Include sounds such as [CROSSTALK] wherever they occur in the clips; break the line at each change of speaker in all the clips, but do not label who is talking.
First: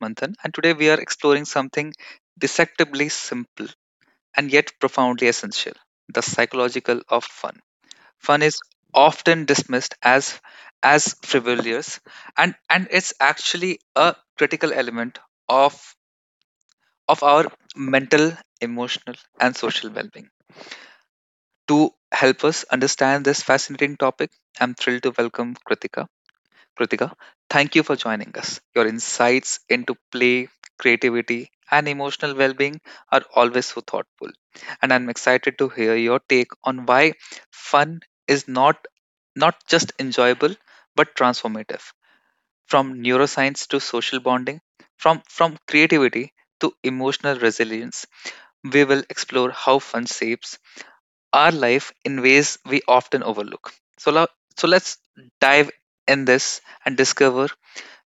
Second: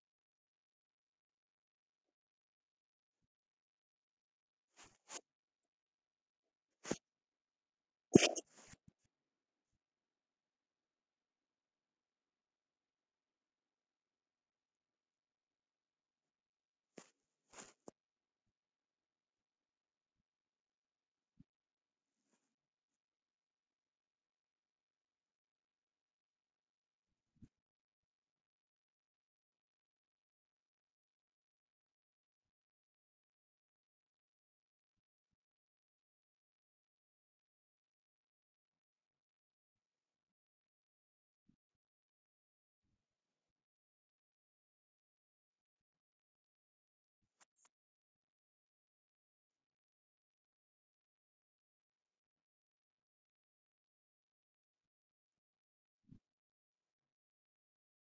Manthan, and today we are exploring something deceptively simple and yet profoundly essential the psychological of fun. Fun is often dismissed as frivolous and it's actually a critical element of of our mental emotional and social well-being to help us understand this fascinating topic. I'm thrilled to welcome kritika. Kritika, thank you for joining us. Your insights into play, creativity, and emotional well being are always so thoughtful. And I'm excited to hear your take on why fun is not just enjoyable but transformative from neuroscience to social bonding from creativity to emotional resilience. We will explore how fun shapes our life in ways we often overlook. So let's dive in this and discover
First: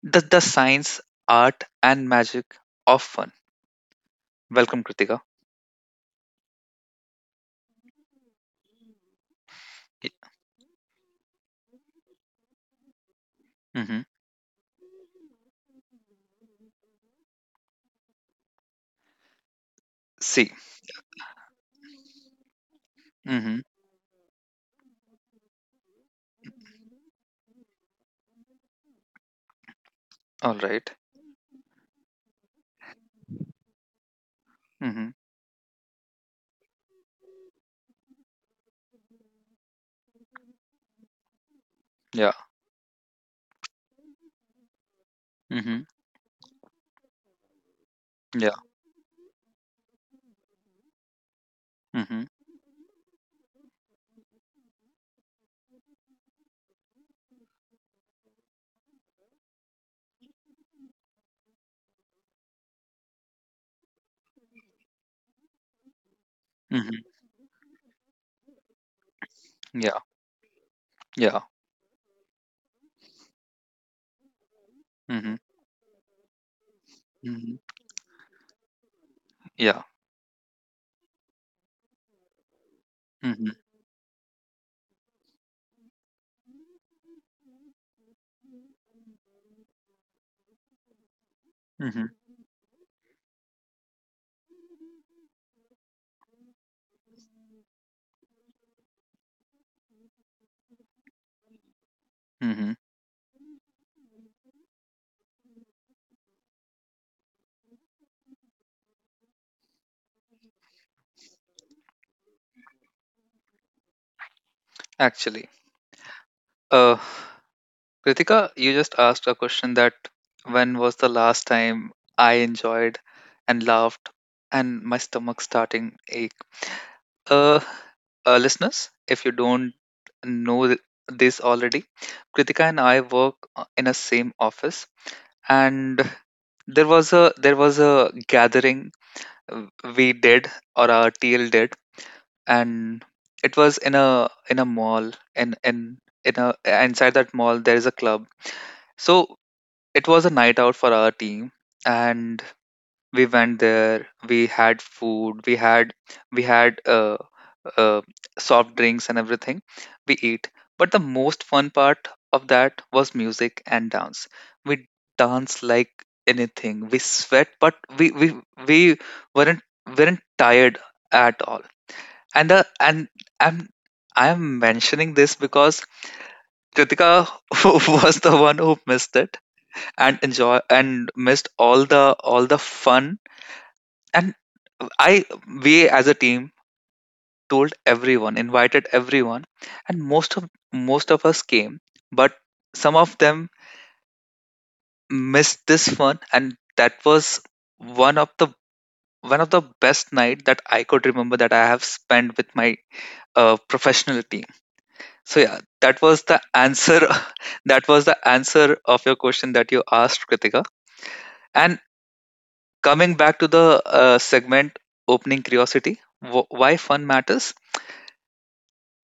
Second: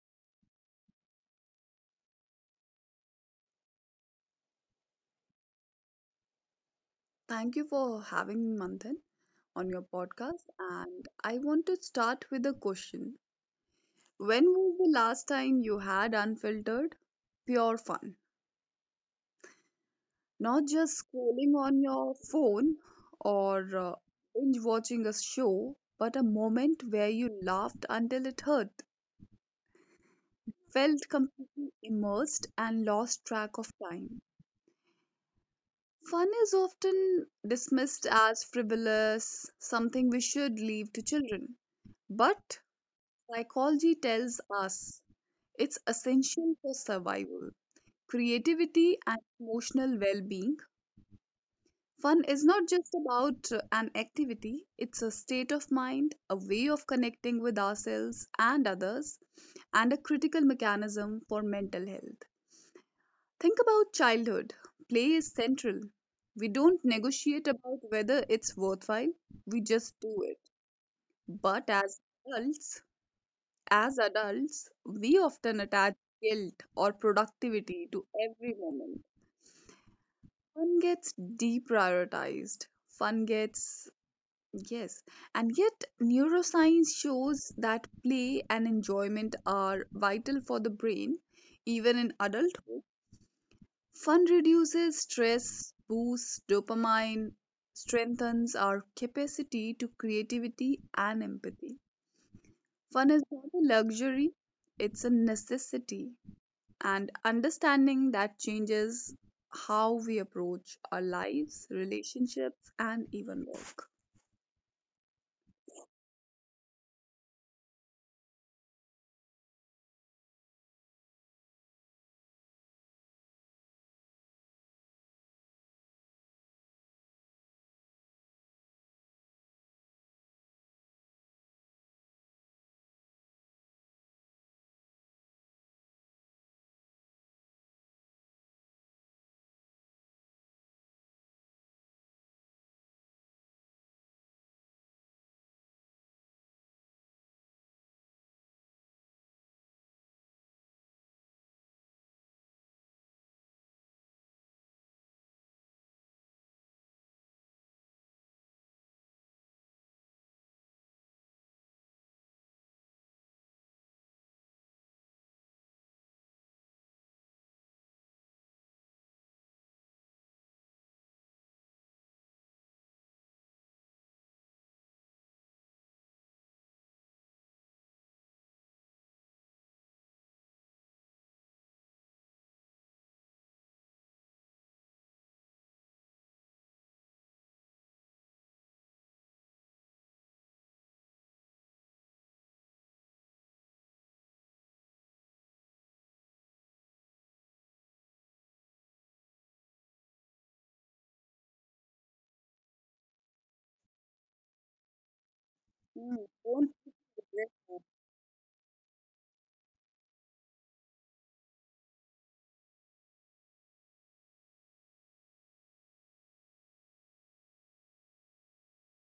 the science, art, and magic of fun. Welcome, Kritika.
Thank you for having me, Manthan, on your podcast. And I want to start with a question.
Mm-hmm.
When was the last time you had unfiltered, pure fun?
See.
Not just scrolling on your phone
Mm-hmm.
or binge watching a show, but a moment where you laughed until it hurt,
All right.
felt completely immersed, and lost track of time.
Mm-hmm.
Fun is often dismissed as frivolous, something we should leave to children.
Yeah.
But psychology tells us it's
Mm-hmm.
essential for survival,
Yeah.
creativity, and emotional well being. Fun
Mm-hmm.
is not just about an activity, it's a state of mind, a way of connecting with ourselves and others, and a critical mechanism for mental health. Think about childhood. Play is central. We don't
Mm-hmm.
negotiate about whether it's worthwhile, we
Yeah.
just do it.
Yeah.
But as adults, As adults, we
Mm-hmm.
often attach guilt or
Mm-hmm.
productivity to every moment.
Yeah.
Fun gets deprioritized. Fun
Mm-hmm.
gets, yes. And yet, neuroscience shows that play and enjoyment are vital for the brain, even in
Mm-hmm.
adulthood. Fun reduces stress, boosts dopamine, strengthens our capacity to creativity and empathy.
Mm-hmm.
Fun is not a luxury, it's a necessity. And understanding that changes how we approach our lives, relationships, and even work.
Actually, uh, Kritika, you just asked a question that when was the last time I enjoyed and laughed and my stomach starting ache? Uh, listeners, if you don't know this already, Kritika and I work in a same office, and there was a gathering uh, we did or our TL did, and it was in a mall and in a inside that mall there is a club. So it was a night out for our team, and we went there. We had food. We had. uh, soft drinks and everything we eat, but the most fun part of that was music and dance. We danced like anything. We sweat but we weren't weren't tired at all. And i'm I'm mentioning this because kritika [LAUGHS] was the one who missed it and enjoy and missed all the fun. And I We as a team told everyone, invited everyone, and most of us came, but some of them missed this fun, and that was one of the one of the best night that I could remember that I have spent with my professional team. So yeah, that
Hmm,
was the
don't
answer.
forget that.
[LAUGHS] That was the answer of your question that you asked, Kritika. And coming back to the segment opening curiosity, why fun matters.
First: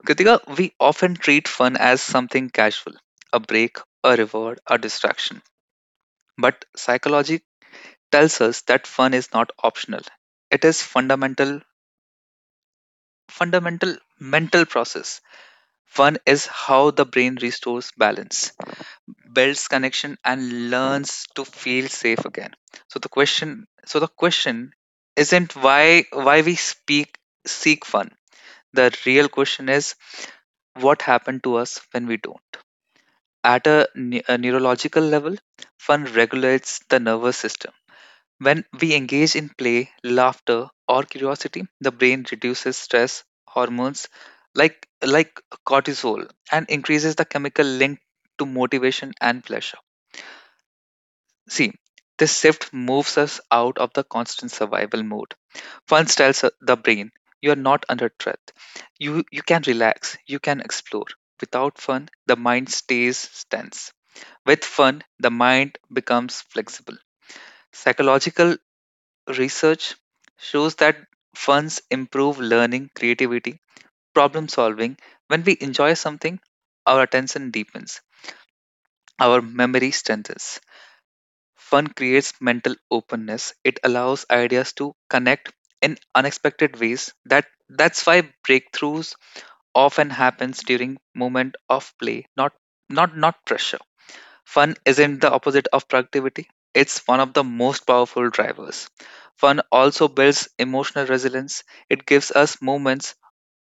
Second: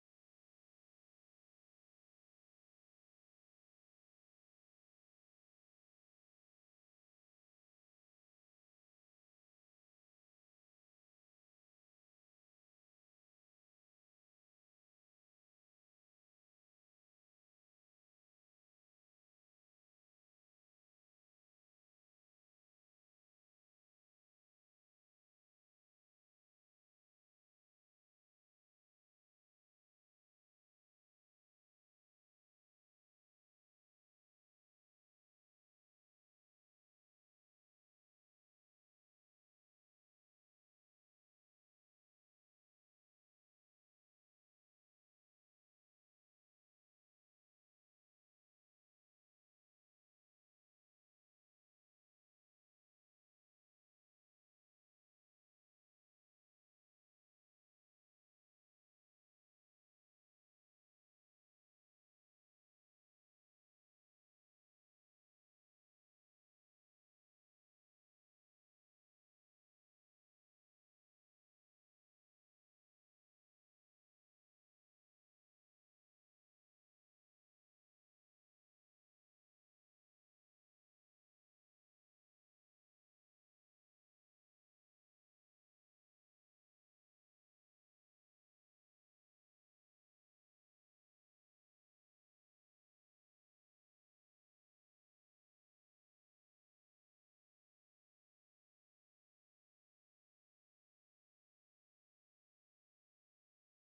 Kritika, we often treat fun as something casual, a break, a reward, a distraction. But psychology tells us that fun is not optional. It is fundamental mental process. Fun is how the brain restores balance, builds connection, and learns to feel safe again. So the question isn't why we speak seek fun. The real question is what happened to us when we don't. At a neurological level, fun regulates the nervous system. When we engage in play, laughter, or curiosity, the brain reduces stress hormones like like cortisol and increases the chemical link to motivation and pleasure. See, this shift moves us out of the constant survival mode. Fun tells the brain you are not under threat. You can relax, you can explore. Without fun, the mind stays tense. With fun, the mind becomes flexible. Psychological research shows that funds improve learning, creativity, problem solving. When we enjoy something, our attention deepens, our memory strengthens. Fun creates mental openness. It allows ideas to connect in unexpected ways. That's why breakthroughs often happens during moment of play, not pressure. Fun isn't the opposite of productivity, it's one of the most powerful drivers. Fun also builds emotional resilience. It gives us moments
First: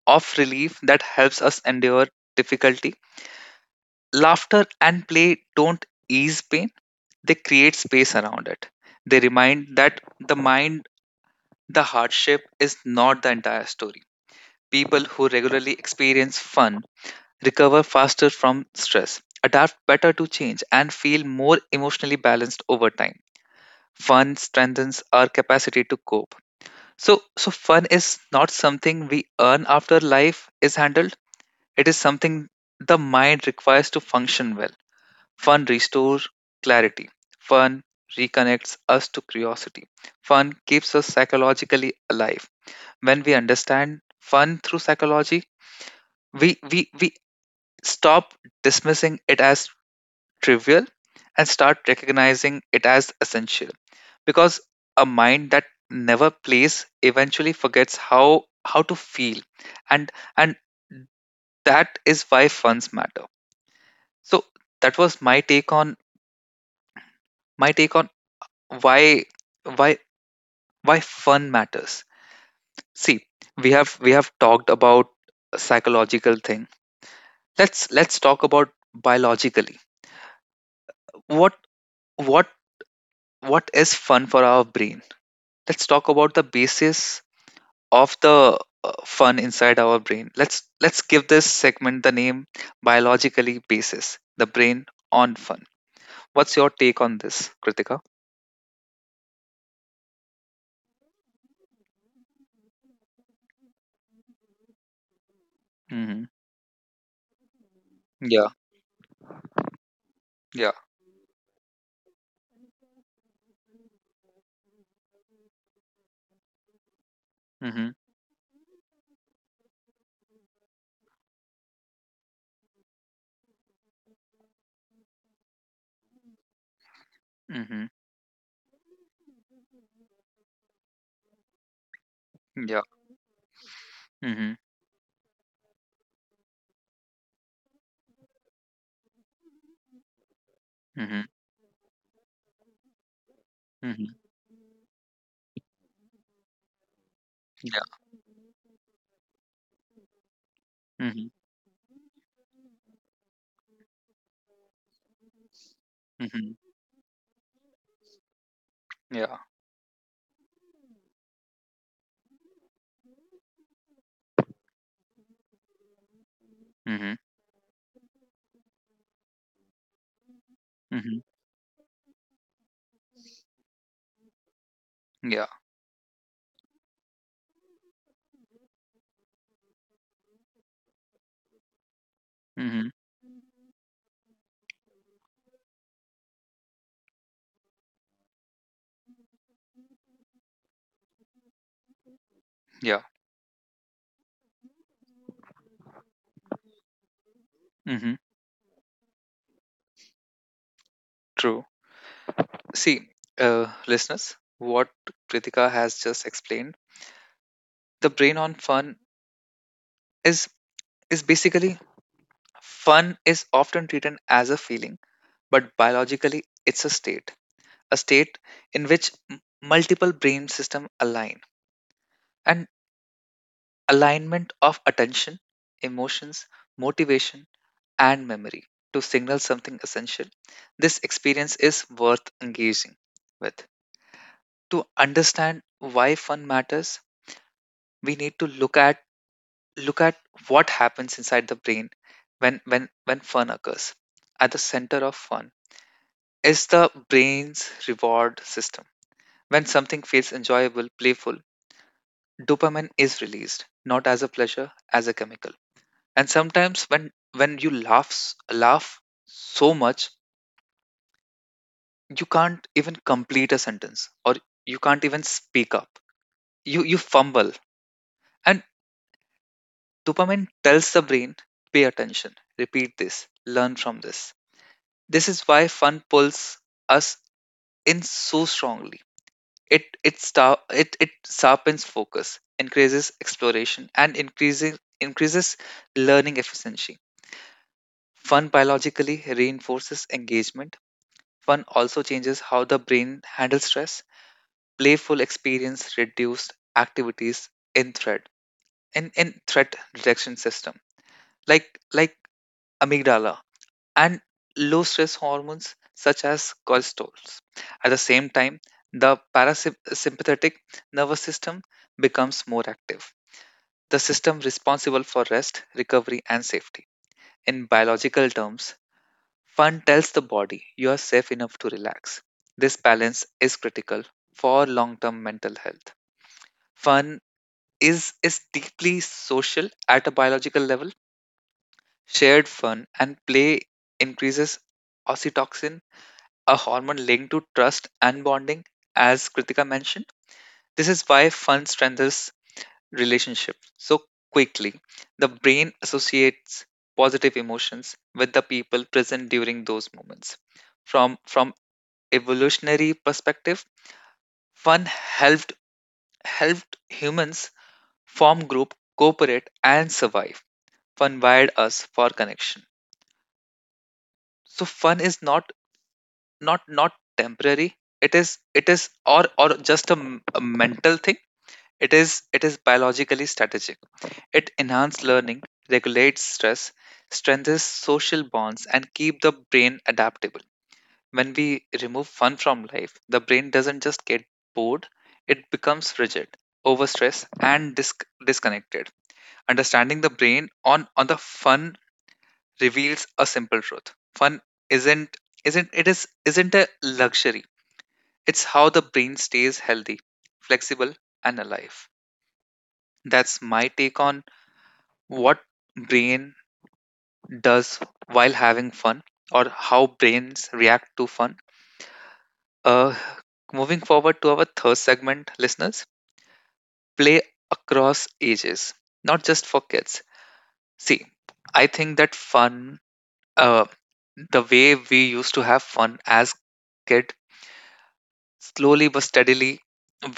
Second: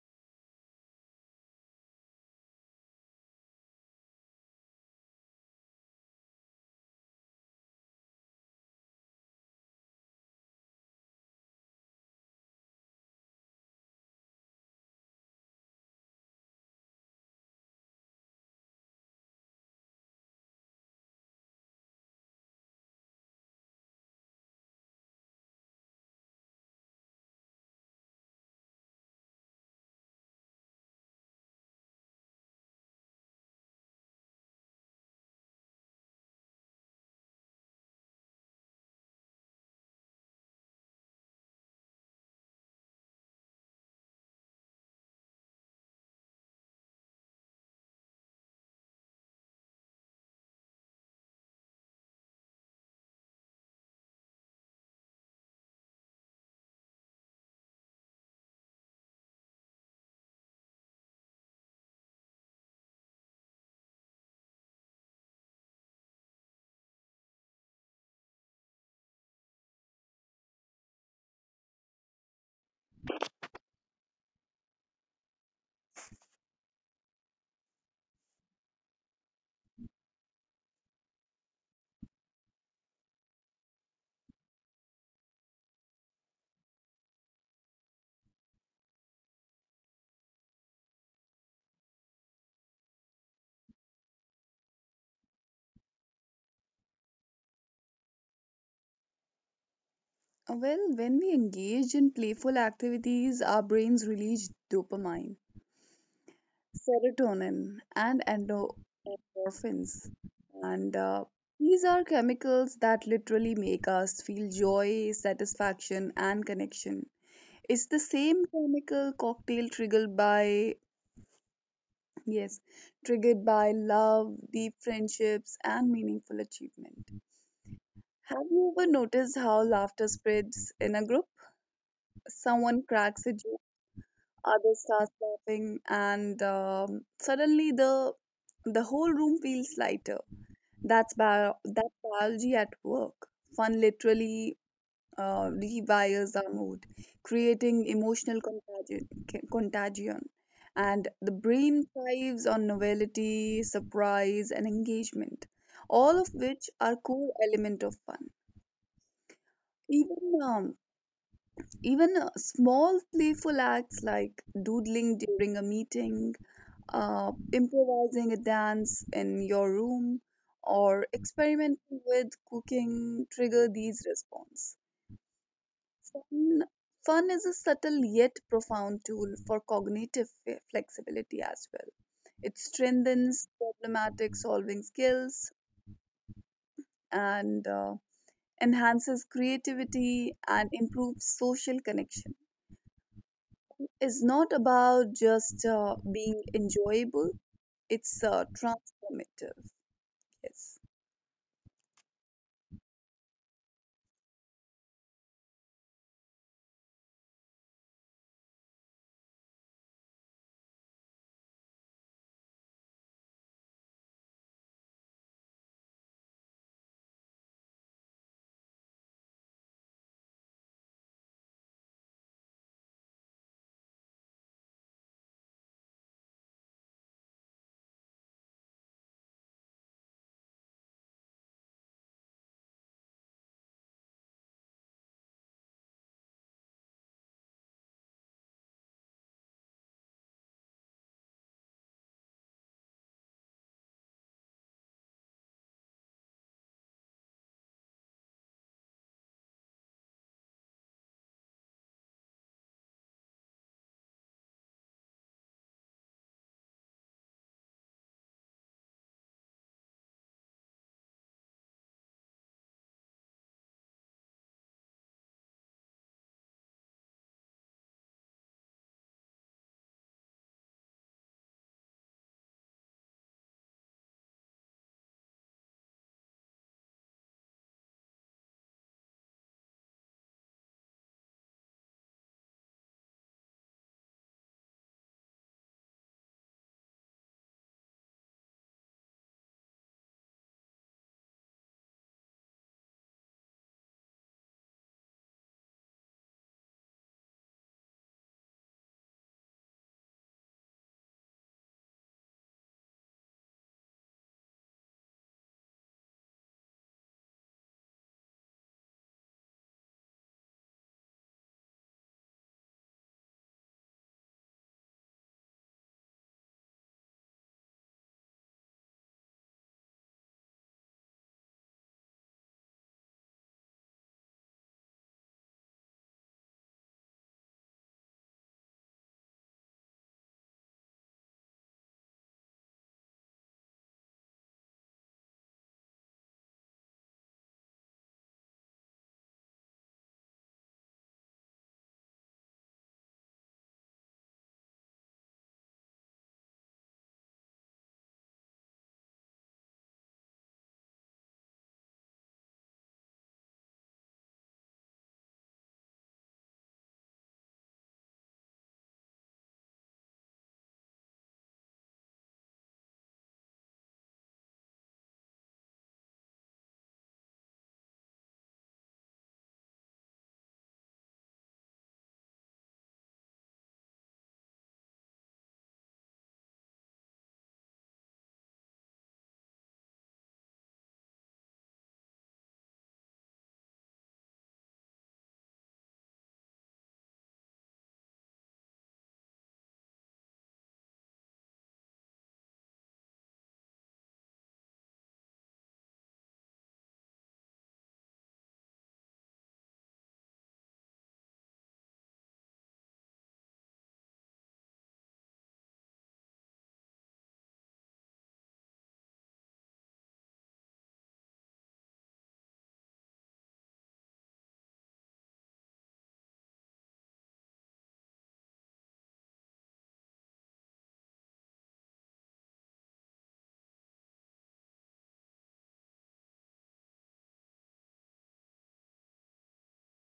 of relief that helps us endure difficulty. Laughter and play don't ease pain, they create space around it. They remind that the mind, the hardship is not the entire story. People who regularly experience fun recover faster from stress, adapt better to change, and feel more emotionally balanced over time. Fun strengthens our capacity to cope. So fun is not something we earn after life is handled. It is something the mind requires to function well. Fun restores clarity. Fun reconnects us to curiosity. Fun keeps us psychologically alive. When we understand fun through psychology, we stop dismissing it as trivial and start recognizing it as essential, because a mind that never plays eventually forgets how to feel and and that is why funds matter. So that was my take on my take on why why why fun matters. See, we have talked about a psychological thing. Let's talk about biologically what what what is fun for our brain. Let's talk about the basis of the fun inside our brain. Let's give this segment the name biologically basis, the brain on fun. What's your take on this, Kritika?
Well, when we engage in playful activities, our brains release dopamine,
Mm-hmm.
serotonin, and
Yeah,
endorphins.
yeah.
And these are chemicals that literally make us feel joy, satisfaction, and connection. It's
Mm-hmm.
the same chemical cocktail triggered by, yes, triggered by love, deep friendships, and meaningful achievement.
Mm-hmm.
Have you ever noticed how laughter spreads in a group?
Yeah.
Someone cracks a joke,
Mm-hmm.
others start laughing, and suddenly the whole room feels lighter. That's
Mm-hmm.
bio- that biology at work. Fun
Mm-hmm.
literally rewires our mood, creating
Yeah.
emotional contagion. And the
Mm-hmm.
brain thrives on novelty, surprise, and engagement, all of
Mm-hmm.
which are core element of fun.
Yeah.
Even even Small playful acts like doodling during a meeting,
Mm-hmm.
improvising a dance in your room, or
Mm-hmm.
experimenting with cooking trigger these response.
Yeah.
Fun, fun is a subtle yet profound tool for cognitive flexibility as well. It
Mm-hmm.
strengthens problematic solving skills and enhances creativity and improves social connection.
Yeah.
It's not about just being enjoyable,
Mm-hmm.
it's transformative. Yes.
True. See, listeners, what Kritika has just explained, the brain on fun is basically fun is often treated as a feeling but biologically it's a state, a state in which multiple brain systems align an alignment of attention emotions motivation and memory to signal something essential. This experience is worth engaging with. To understand why fun matters we need to look at what happens inside the brain when fun occurs. At the center of fun is the brain's reward system. When something feels enjoyable, playful, dopamine is released, not as a pleasure, as a chemical. And sometimes when you laugh so much, you can't even complete a sentence or you can't even speak up. You fumble. And dopamine tells the brain, pay attention, repeat this, learn from this. This is why fun pulls us in so strongly. It star, it sharpens focus, increases exploration, and increases learning efficiency. Fun biologically reinforces engagement. Fun also changes how the brain handles stress. Playful experience reduced activities in threat in threat detection system like amygdala and low stress hormones such as cortisols. At the same time, the parasympathetic nervous system becomes more active, the system responsible for rest, recovery, and safety. In biological terms, fun tells the body you are safe enough to relax. This balance is critical for long term mental health. Fun is deeply social at a biological level. Shared fun and play increases oxytocin a hormone linked to trust and bonding, as Kritika mentioned. This is why fun strengthens relationships so quickly. The brain associates positive emotions with the people present during those moments. From evolutionary perspective, fun helped humans form group, cooperate, and survive. Fun wired us for connection. So fun is not temporary. It is or just a mental thing. It is biologically strategic. It enhances learning, regulates stress, strengthens social bonds and keep the brain adaptable. When we remove fun from life, the brain doesn't just get bored, it becomes rigid, overstressed and disconnected. Understanding the brain on the fun reveals a simple truth. Fun isn't isn't a luxury. It's how the brain stays healthy, flexible and alive. That's my take on what brain does while having fun or how brains react to fun. Uh, Moving forward to our third segment, listeners, play across ages, not just for kids. See, I think that fun, uh, the way we used to have fun as kid, slowly but steadily,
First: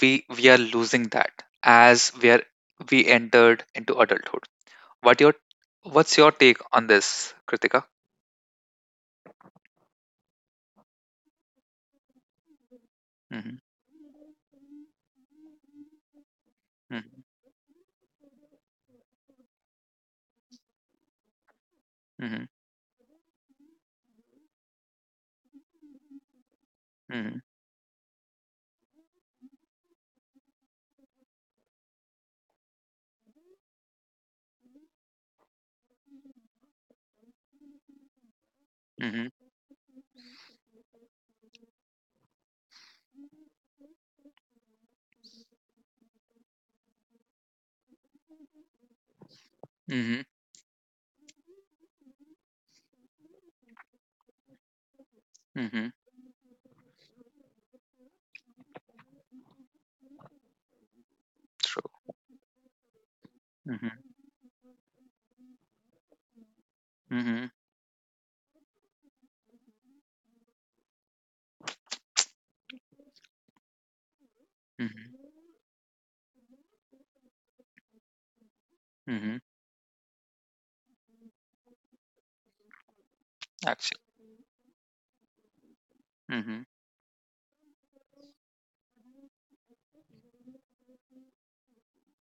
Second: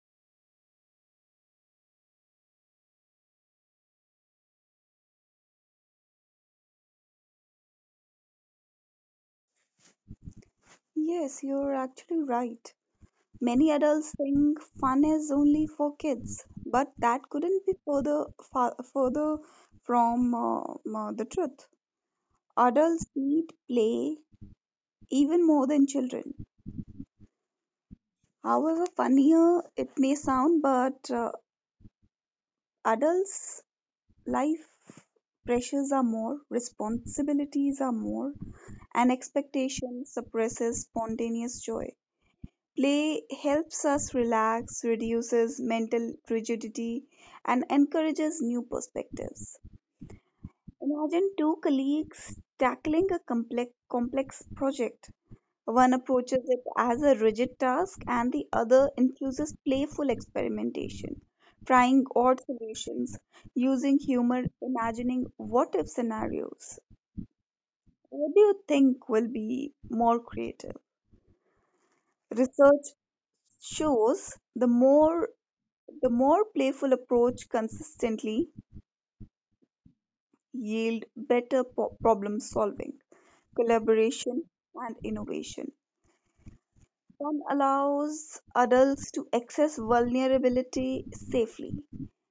we are losing that as we entered into adulthood. What your what's your take on this, Kritika?
Yes, you're actually right.
Hmm.
Many adults think fun is only for kids, but that couldn't be further from the truth.
Hmm.
Adults need play even more than children.
Mhm.
However funnier it may sound, but adults' life pressures are more, responsibilities are more, and
Mhm.
expectation suppresses spontaneous joy. Play helps us relax, reduces mental rigidity, and encourages new perspectives.
Mhm.
Imagine two colleagues tackling a complex project. One
Mhm.
approaches it as a rigid task, and the other infuses playful experimentation,
True.
trying odd solutions, using
Mhm.
humor, imagining what if scenarios.
Mhm.
What do you think will be more creative? Research shows the
Mhm.
more The more playful approach consistently
Mhm.
yield better problem solving,
Actually.
collaboration, and innovation.
Mhm.
Fun allows adults to access vulnerability safely.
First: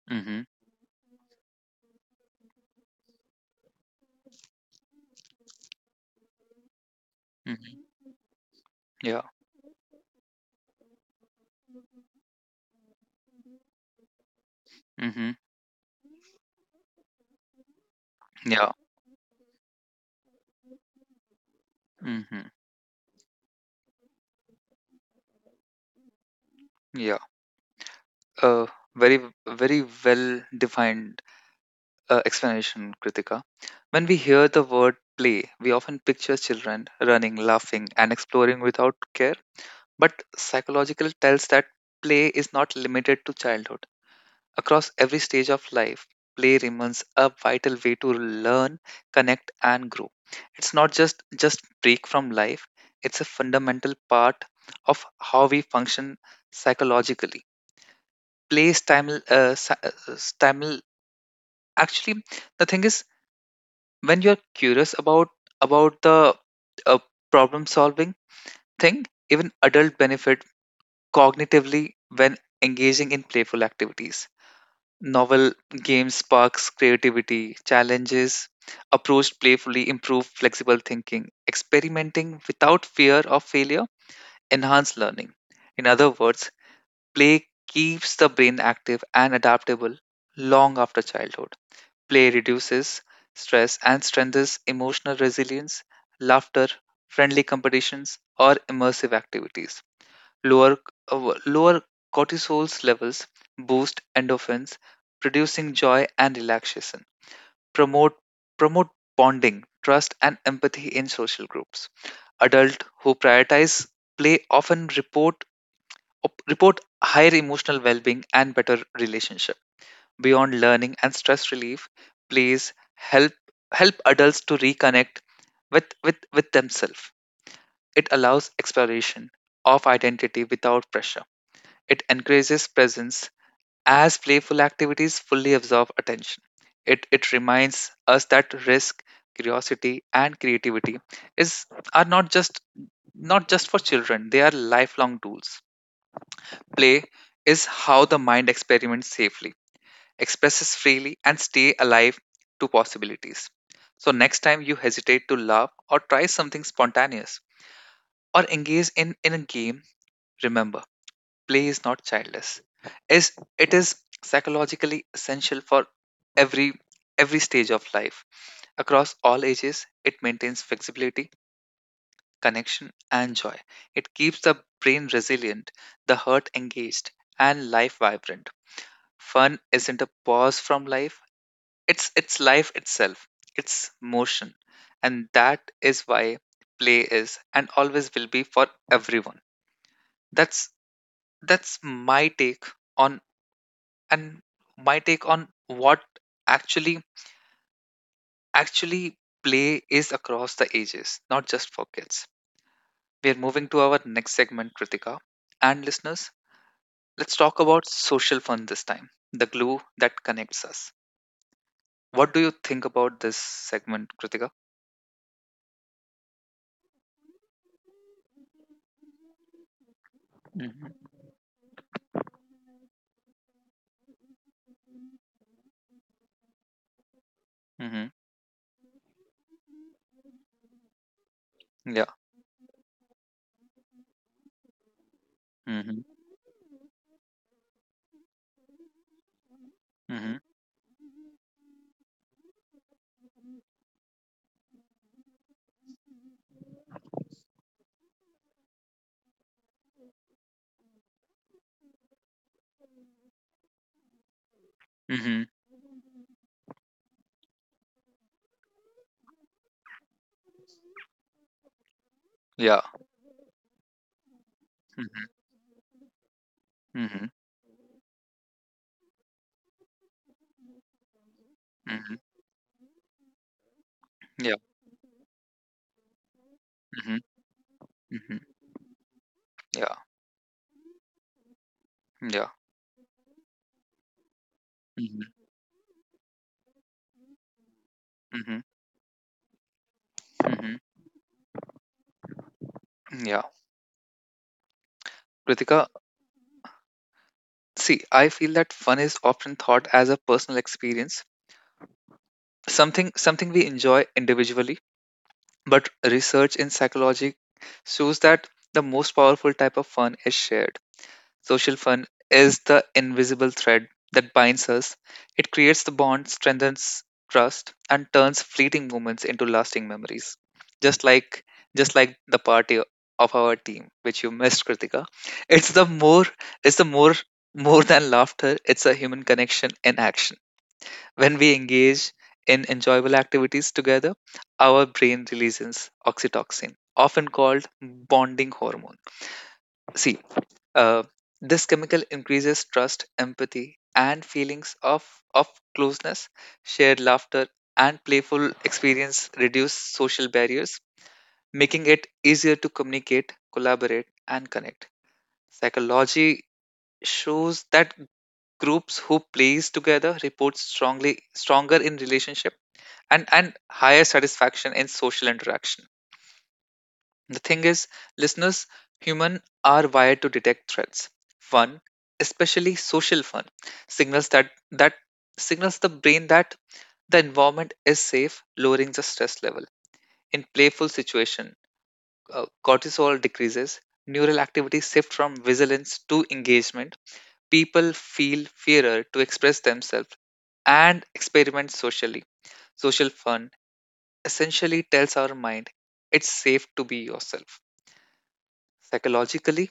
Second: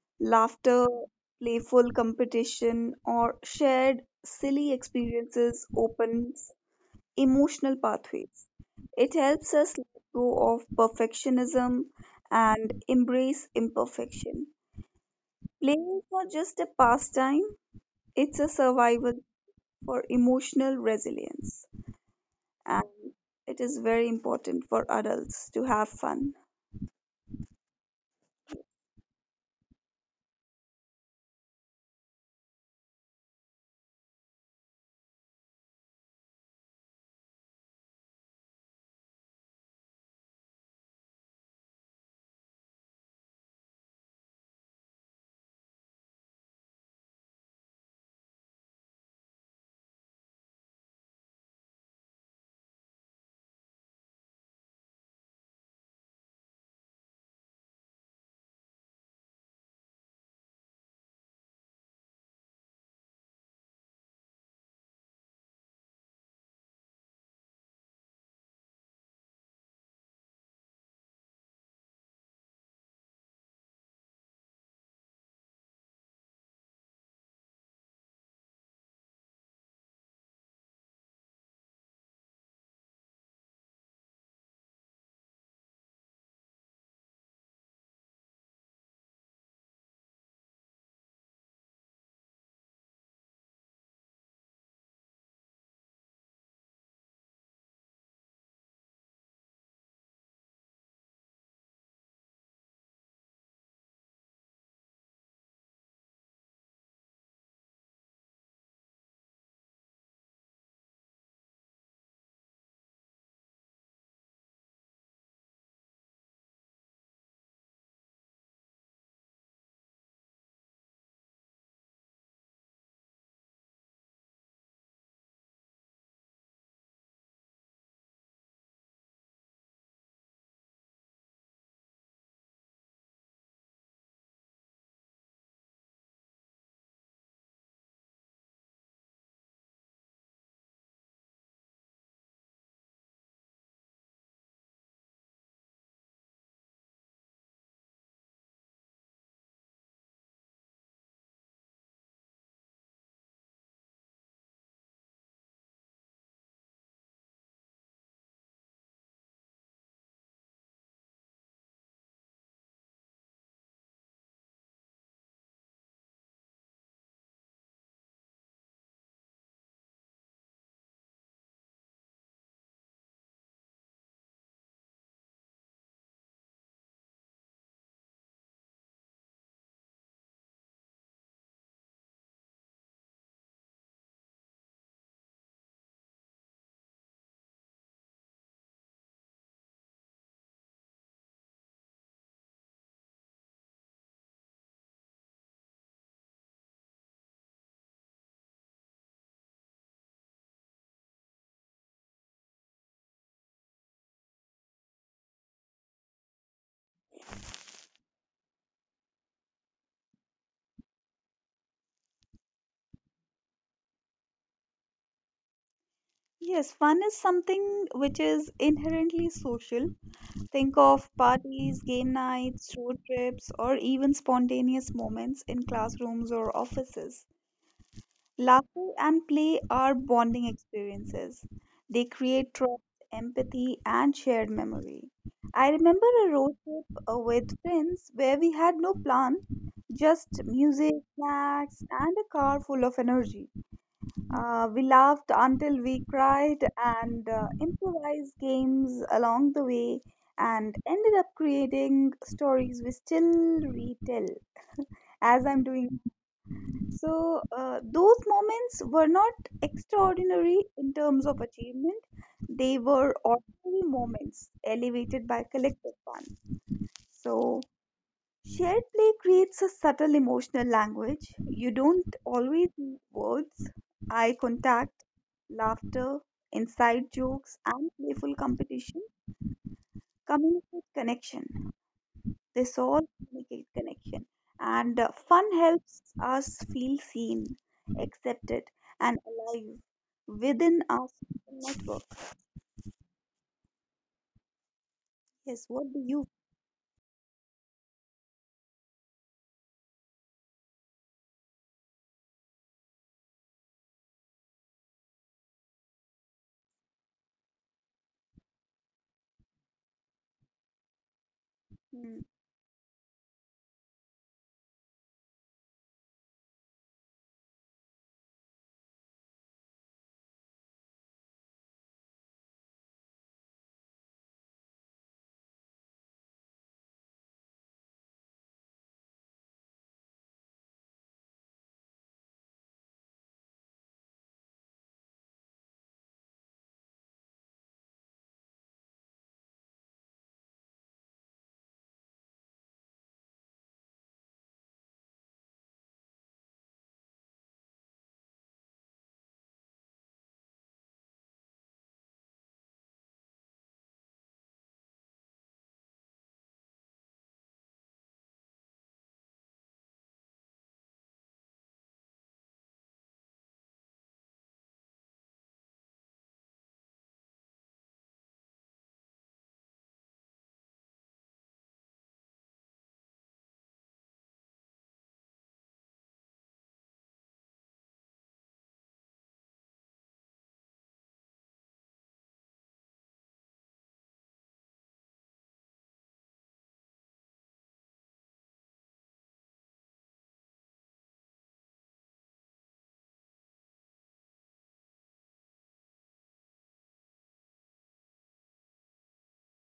Mhm.
Laughter, playful competition, or shared silly experiences opens emotional
Mhm.
pathways. It
Yeah.
helps us let go of perfectionism and embrace imperfection.
Mm-hmm.
Play is not just a pastime, it's a
Yeah.
survival for emotional resilience,
Mm-hmm.
and it is very important for adults to have fun.
Yeah. Uh, Very, very well defined explanation, Kritika. When we hear the word play, we often picture children running, laughing, and exploring without care. But psychological tells that play is not limited to childhood. Across every stage of life, play remains a vital way to learn, connect, and grow. It's not just just break from life; it's a fundamental part of how we function psychologically. Play stimul, si- stimul. Actually, The thing is, when you're curious about the uh, problem solving thing, even adult benefit cognitively when engaging in playful activities. Novel games sparks creativity, challenges approached playfully improve flexible thinking, experimenting without fear of failure enhance learning. In other words, play keeps the brain active and adaptable long after childhood. Play reduces stress and strengthens emotional resilience, laughter, friendly competitions, or immersive activities Lower, lower cortisol levels boost endorphins, producing joy and relaxation. Promote, promote bonding, trust, and empathy in social groups. Adults who prioritize play often report higher emotional well-being and better relationship. Beyond learning and stress relief, plays help adults to reconnect with themselves. It allows exploration of identity without pressure. It encourages presence as playful activities fully absorb attention. It reminds us that risk, curiosity, and creativity is are not just for children, they are lifelong tools. Play is how the mind experiments safely, expresses freely, and stay alive to possibilities. So next time you hesitate to laugh or try something spontaneous or engage in a game, remember, play is not childless, is it is psychologically essential for every every stage of life. Across all ages it maintains flexibility, connection, and joy. It keeps the brain resilient, the heart engaged, and life vibrant. Fun isn't a pause from life, it's life itself, it's motion. And that is why play is and always will be for everyone. That's that's on and my take on what actually actually play is across the ages, not just for kids. We are moving to our next segment, Kritika, and listeners, let's talk about social fun this time, the glue that connects us. What do you think about this segment, Kritika?
Yes, fun is something which is inherently social. Think of
Mm-hmm.
parties, game nights, road trips, or even spontaneous moments in classrooms or offices.
Mm-hmm.
Laughter and play are bonding experiences. They
Yeah.
create trust, empathy, and shared memory. I
Mm-hmm.
remember a road trip with friends where we had no plan,
Mm-hmm.
just music, snacks, and a car full of energy. We laughed until we cried and improvised games along the way and ended up creating stories we still retell, as
Mm-hmm.
I'm doing so. Those moments were not extraordinary in terms of achievement. They
Yeah.
were ordinary moments elevated by
Mm-hmm.
collective fun.
Mm-hmm.
So, shared play creates a subtle emotional language. You
Mm-hmm.
don't always need words, eye
Yeah.
contact, laughter, inside
Mm-hmm.
jokes, and playful
Mm-hmm.
competition
Yeah.
communicate connection.
Yeah.
They all communicate connection. And
Mm-hmm.
fun helps us feel seen,
Mm-hmm.
accepted, and alive
Mm-hmm.
within our social network.
Yeah.
Yes,
Kritika,
what do you?
see, I feel that fun is often thought as a personal experience, something we enjoy individually, but research in psychology shows that the most powerful type of fun is shared. Social fun
Hmm.
is the invisible thread that binds us. It creates the bond, strengthens trust, and turns fleeting moments into lasting memories. Just like just like the party of our team, which you missed, Kritika. It's the more it's the more more than laughter, it's a human connection in action. When we engage in enjoyable activities together, our brain releases oxytocin, often called bonding hormone. See, uh, this chemical increases trust, empathy, and feelings of closeness. Shared laughter and playful experience reduce social barriers, making it easier to communicate, collaborate, and connect. Psychology shows that groups who plays together report strongly stronger in relationship and higher satisfaction in social interaction. The thing is, listeners, humans are wired to detect threats. Fun, especially social fun, signals that that signals the brain that the environment is safe, lowering the stress level. In playful situation, cortisol decreases, neural activity shift from vigilance to engagement. People feel fearer to express themselves and experiment socially. Social fun essentially tells our mind it's safe to be yourself. Psychologically,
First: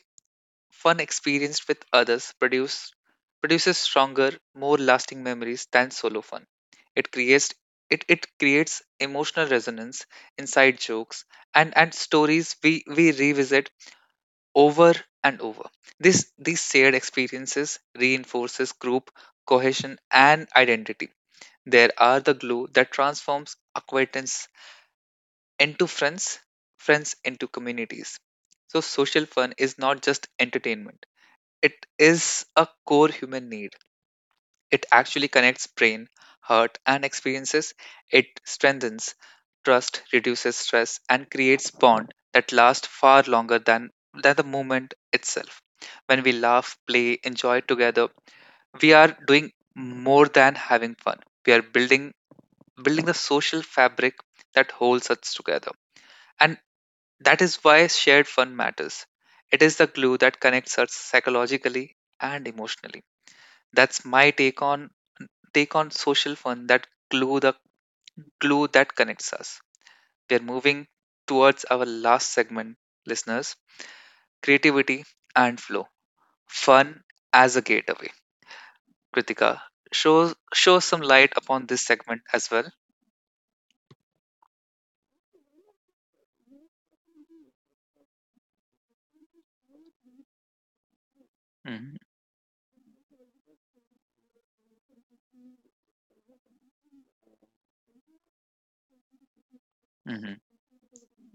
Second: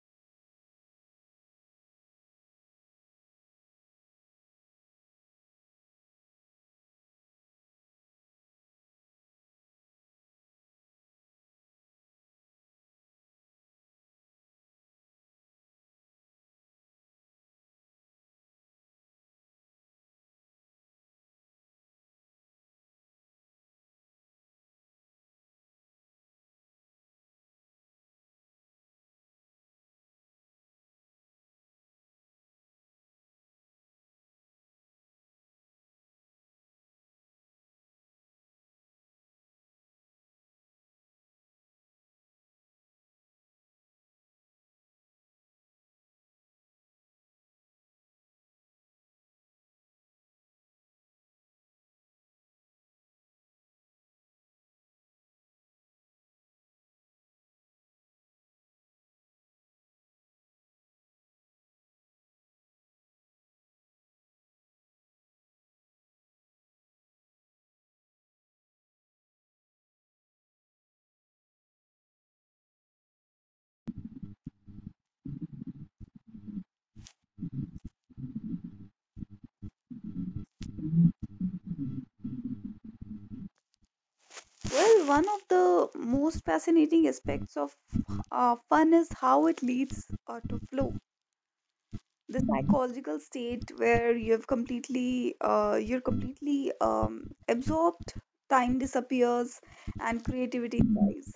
fun experienced with others produces stronger, more lasting memories than solo fun. It creates it creates emotional resonance, inside jokes, and stories we revisit over and over. This these shared experiences reinforces group cohesion and identity. There are the glue that transforms acquaintance into friends, friends into communities. So social fun is not just entertainment, it is a core human need. It actually connects brain, heart, and experiences. It strengthens trust, reduces stress, and creates bond that lasts far longer than the movement itself. When we laugh, play, enjoy together, we are doing more than having fun. We are building the social fabric that holds us together. And that is why shared fun matters. It is the glue that connects us psychologically and emotionally. That's my take on social fun, that glue that connects us. We are moving towards our last segment, listeners: creativity and flow. Fun as a gateway. Kritika, show some light upon this segment as well.
Well, one of the most fascinating aspects of fun is how it leads to flow.
Hmm.
The psychological state where you're completely absorbed, time disappears, and
Hmm.
creativity dies.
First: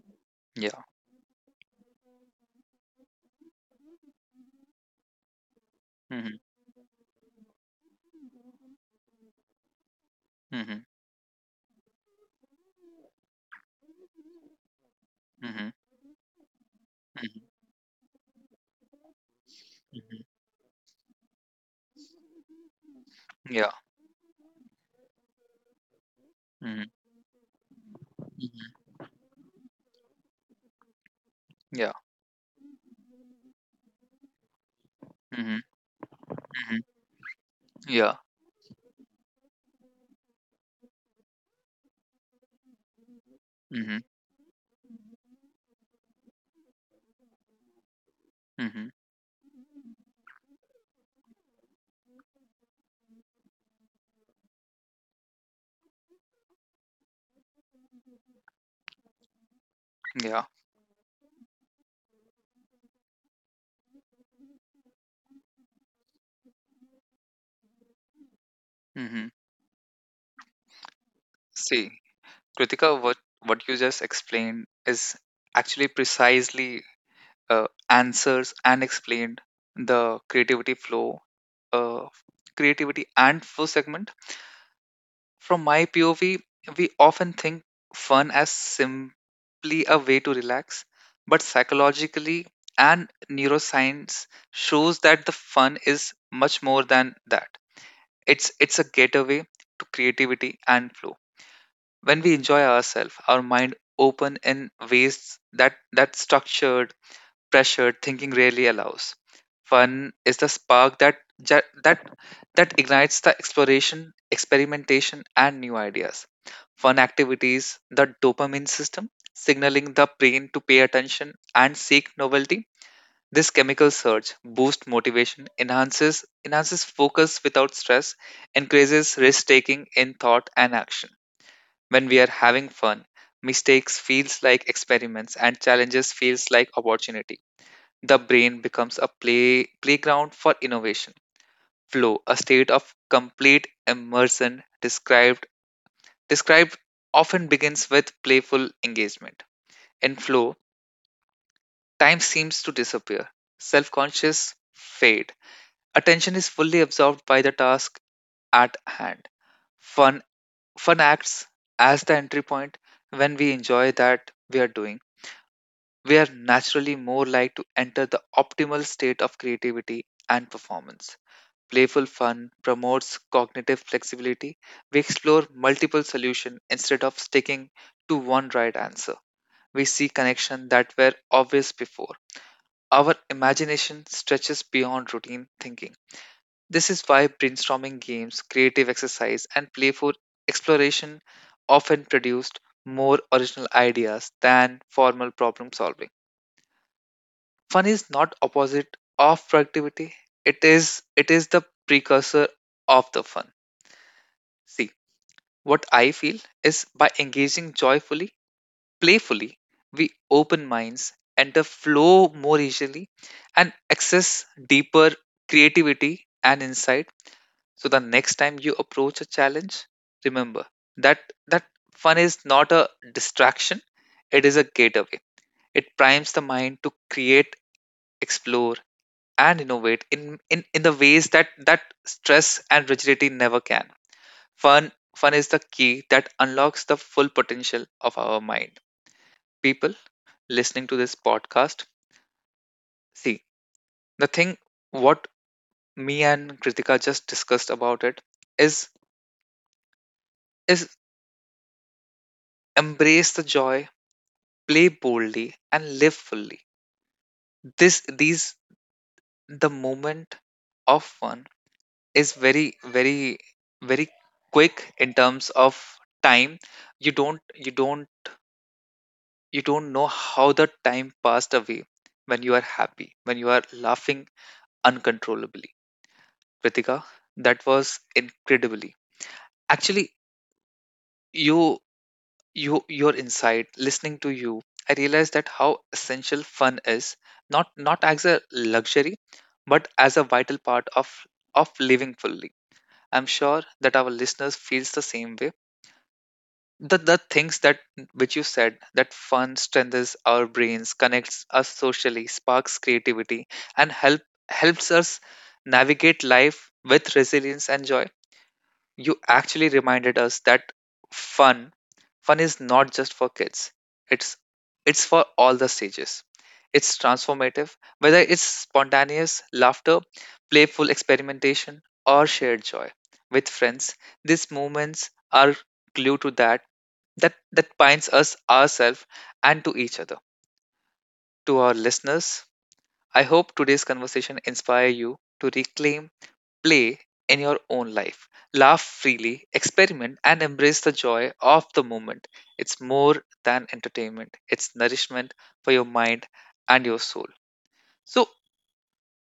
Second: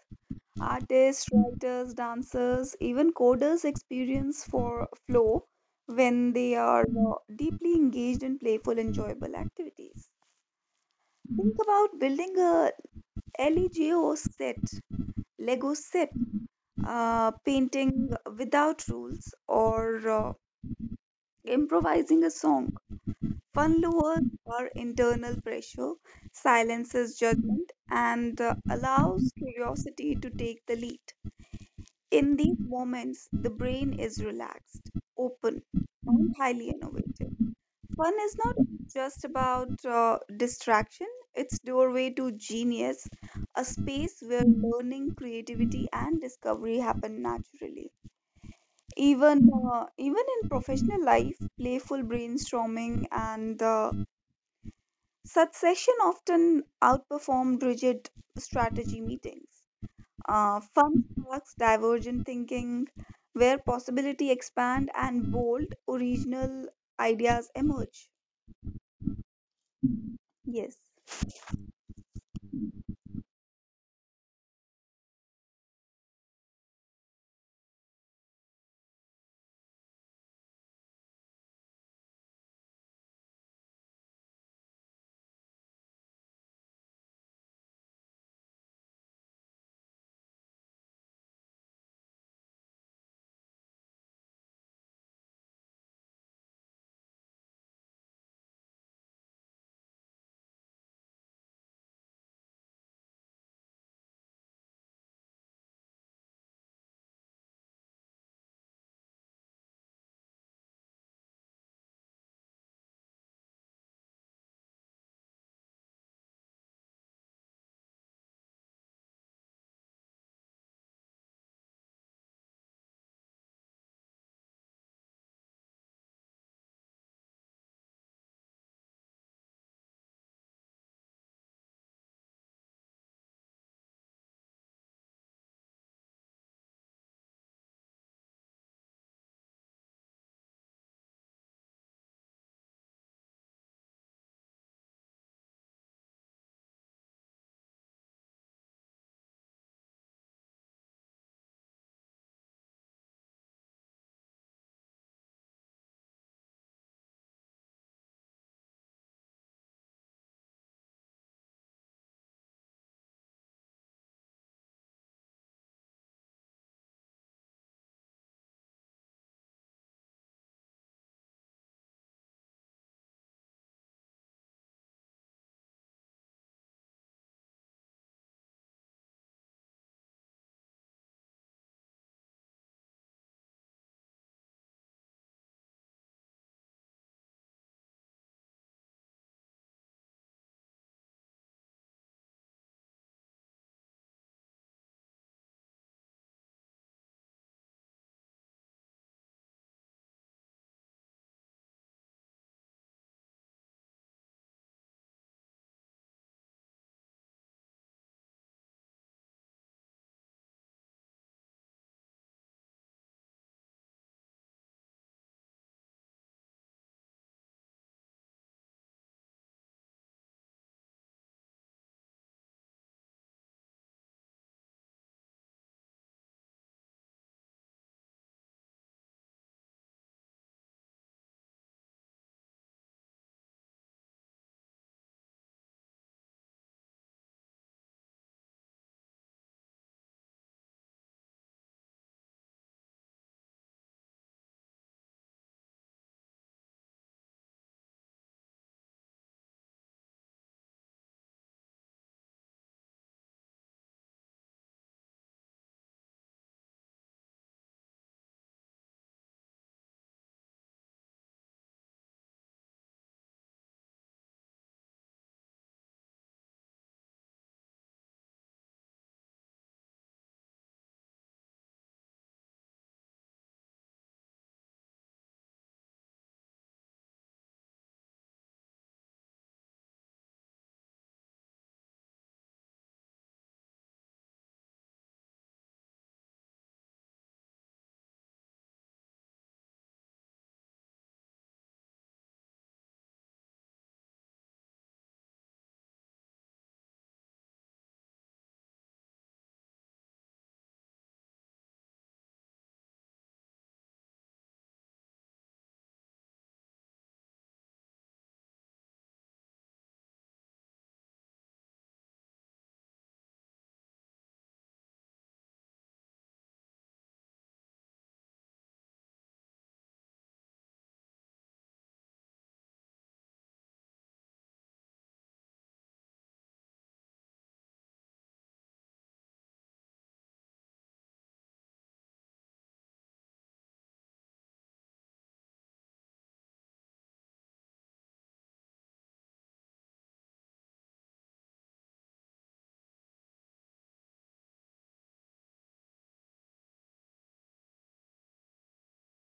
Yeah.
Artists, writers, dancers, even coders experience for flow when
Hmm.
they are deeply engaged in playful, enjoyable activities.
Hmm.
Think about building a LEGO set,
Hmm.
Lego set,
Hmm.
painting without rules, or improvising a song.
Yeah.
Fun lowers our internal pressure,
Hmm. Hmm.
silences judgment, and allows curiosity to take the lead.
Yeah.
In these moments, the brain is relaxed,
Hmm. Hmm.
open, and highly innovative. Fun
Yeah.
is not just about distraction, it's doorway to genius, a
Hmm.
space where learning, creativity, and discovery happen naturally.
Hmm.
Even in professional life, playful brainstorming and such session often outperform rigid strategy meetings.
Yeah.
Fun sparks divergent thinking, where possibility expand and bold original ideas emerge.
Hmm.
Yes.
See, Kritika, what you just explained is actually precisely, answers and explained the creativity flow, uh, creativity and flow segment. From my POV, we often think fun as simply a way to relax, but psychologically and neuroscience shows that the fun is much more than that. It's a gateway to creativity and flow. When we enjoy ourselves, our mind open in ways that structured, pressured thinking rarely allows. Fun is the spark that ju- that that ignites the exploration, experimentation, and new ideas. Fun activities the dopamine system, signaling the brain to pay attention and seek novelty. This chemical surge boosts motivation, enhances focus without stress, increases risk taking in thought and action. When we are having fun, mistakes feels like experiments and challenges feels like opportunity. The brain becomes a playground for innovation. Flow, a state of complete immersion, described often begins with playful engagement. In flow, time seems to disappear. Self-conscious fade. Attention is fully absorbed by the task at hand. Fun fun acts as the entry point. When we enjoy that we are doing, we are naturally more like to enter the optimal state of creativity and performance. Playful fun promotes cognitive flexibility. We explore multiple solutions instead of sticking to one right answer. We see connections that were obvious before. Our imagination stretches beyond routine thinking. This is why brainstorming games, creative exercise, and playful exploration often produced more original ideas than formal problem solving. Fun is not opposite of productivity. It is the precursor of the fun. See, what I feel is, by engaging joyfully, playfully, we open minds, enter flow more easily, and access deeper creativity and insight. So the next time you approach a challenge, remember that that fun is not a distraction, it is a gateway. It primes the mind to create, explore, and innovate in the ways that stress and rigidity never can. Fun is the key that unlocks the full potential of our mind. People listening to this podcast, see, the thing what me and Kritika just discussed about it is is embrace the joy, play boldly, and live fully. This these the moment of fun is very, very, very quick in terms of time. You don't you don't you don't know how the time passed away when you are happy, when you are laughing uncontrollably. Pritika, that was incredibly, actually, you your insight, listening to you, I realized that how essential fun is, not as a luxury but as a vital part of living fully. I'm sure that our listeners feels the same way. The things that which you said, that fun strengthens our brains, connects us socially, sparks creativity, and helps us navigate life with resilience and joy. You actually reminded us that fun fun is not just for kids. It's it's for all the stages. It's transformative, whether it's spontaneous laughter, playful experimentation, or shared joy with friends. These moments are glue to that binds us, ourselves and to each other. To our listeners, I hope today's conversation inspire you to reclaim play in your own life. Laugh freely, experiment, and embrace the joy of the moment. It's more than entertainment, it's nourishment for your mind and your soul. So,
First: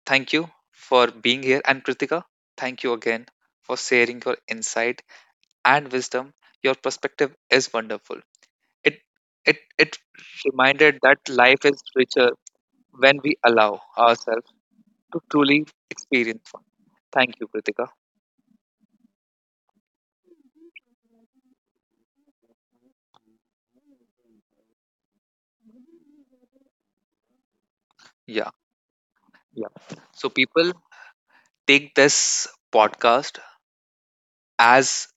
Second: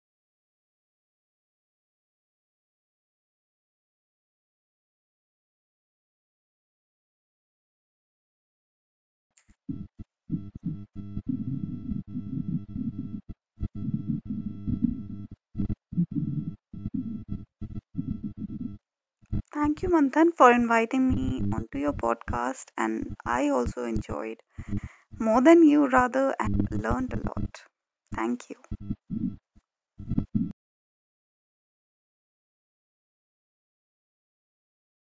thank you for being here. And Kritika, thank you again for sharing your insight and wisdom. Your perspective is wonderful. It it reminded that life is richer when we allow ourselves to truly experience one. Thank you, Kritika.
Thank you, Manthan, for inviting me onto your podcast, and I also enjoyed more than you, rather, and learned a lot.
Yeah,
Thank you.
yeah. So people, take this podcast as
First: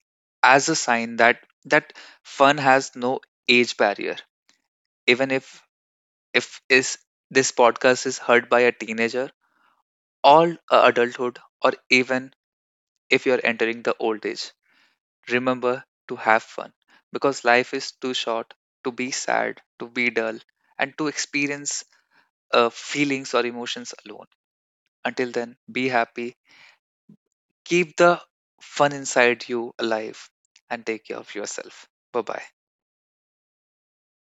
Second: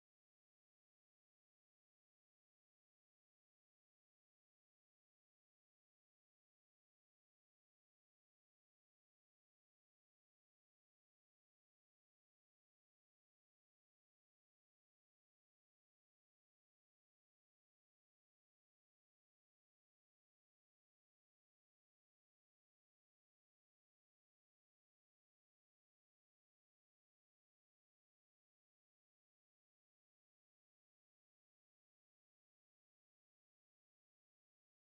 as a sign that fun has no age barrier. Even if is this podcast is heard by a teenager, all adulthood, or even if you're entering the old age, remember to have fun, because life is too short to be sad, to be dull, and to experience feelings or emotions alone. Until then, be happy. Keep the fun inside you alive and take care of yourself. Bye bye.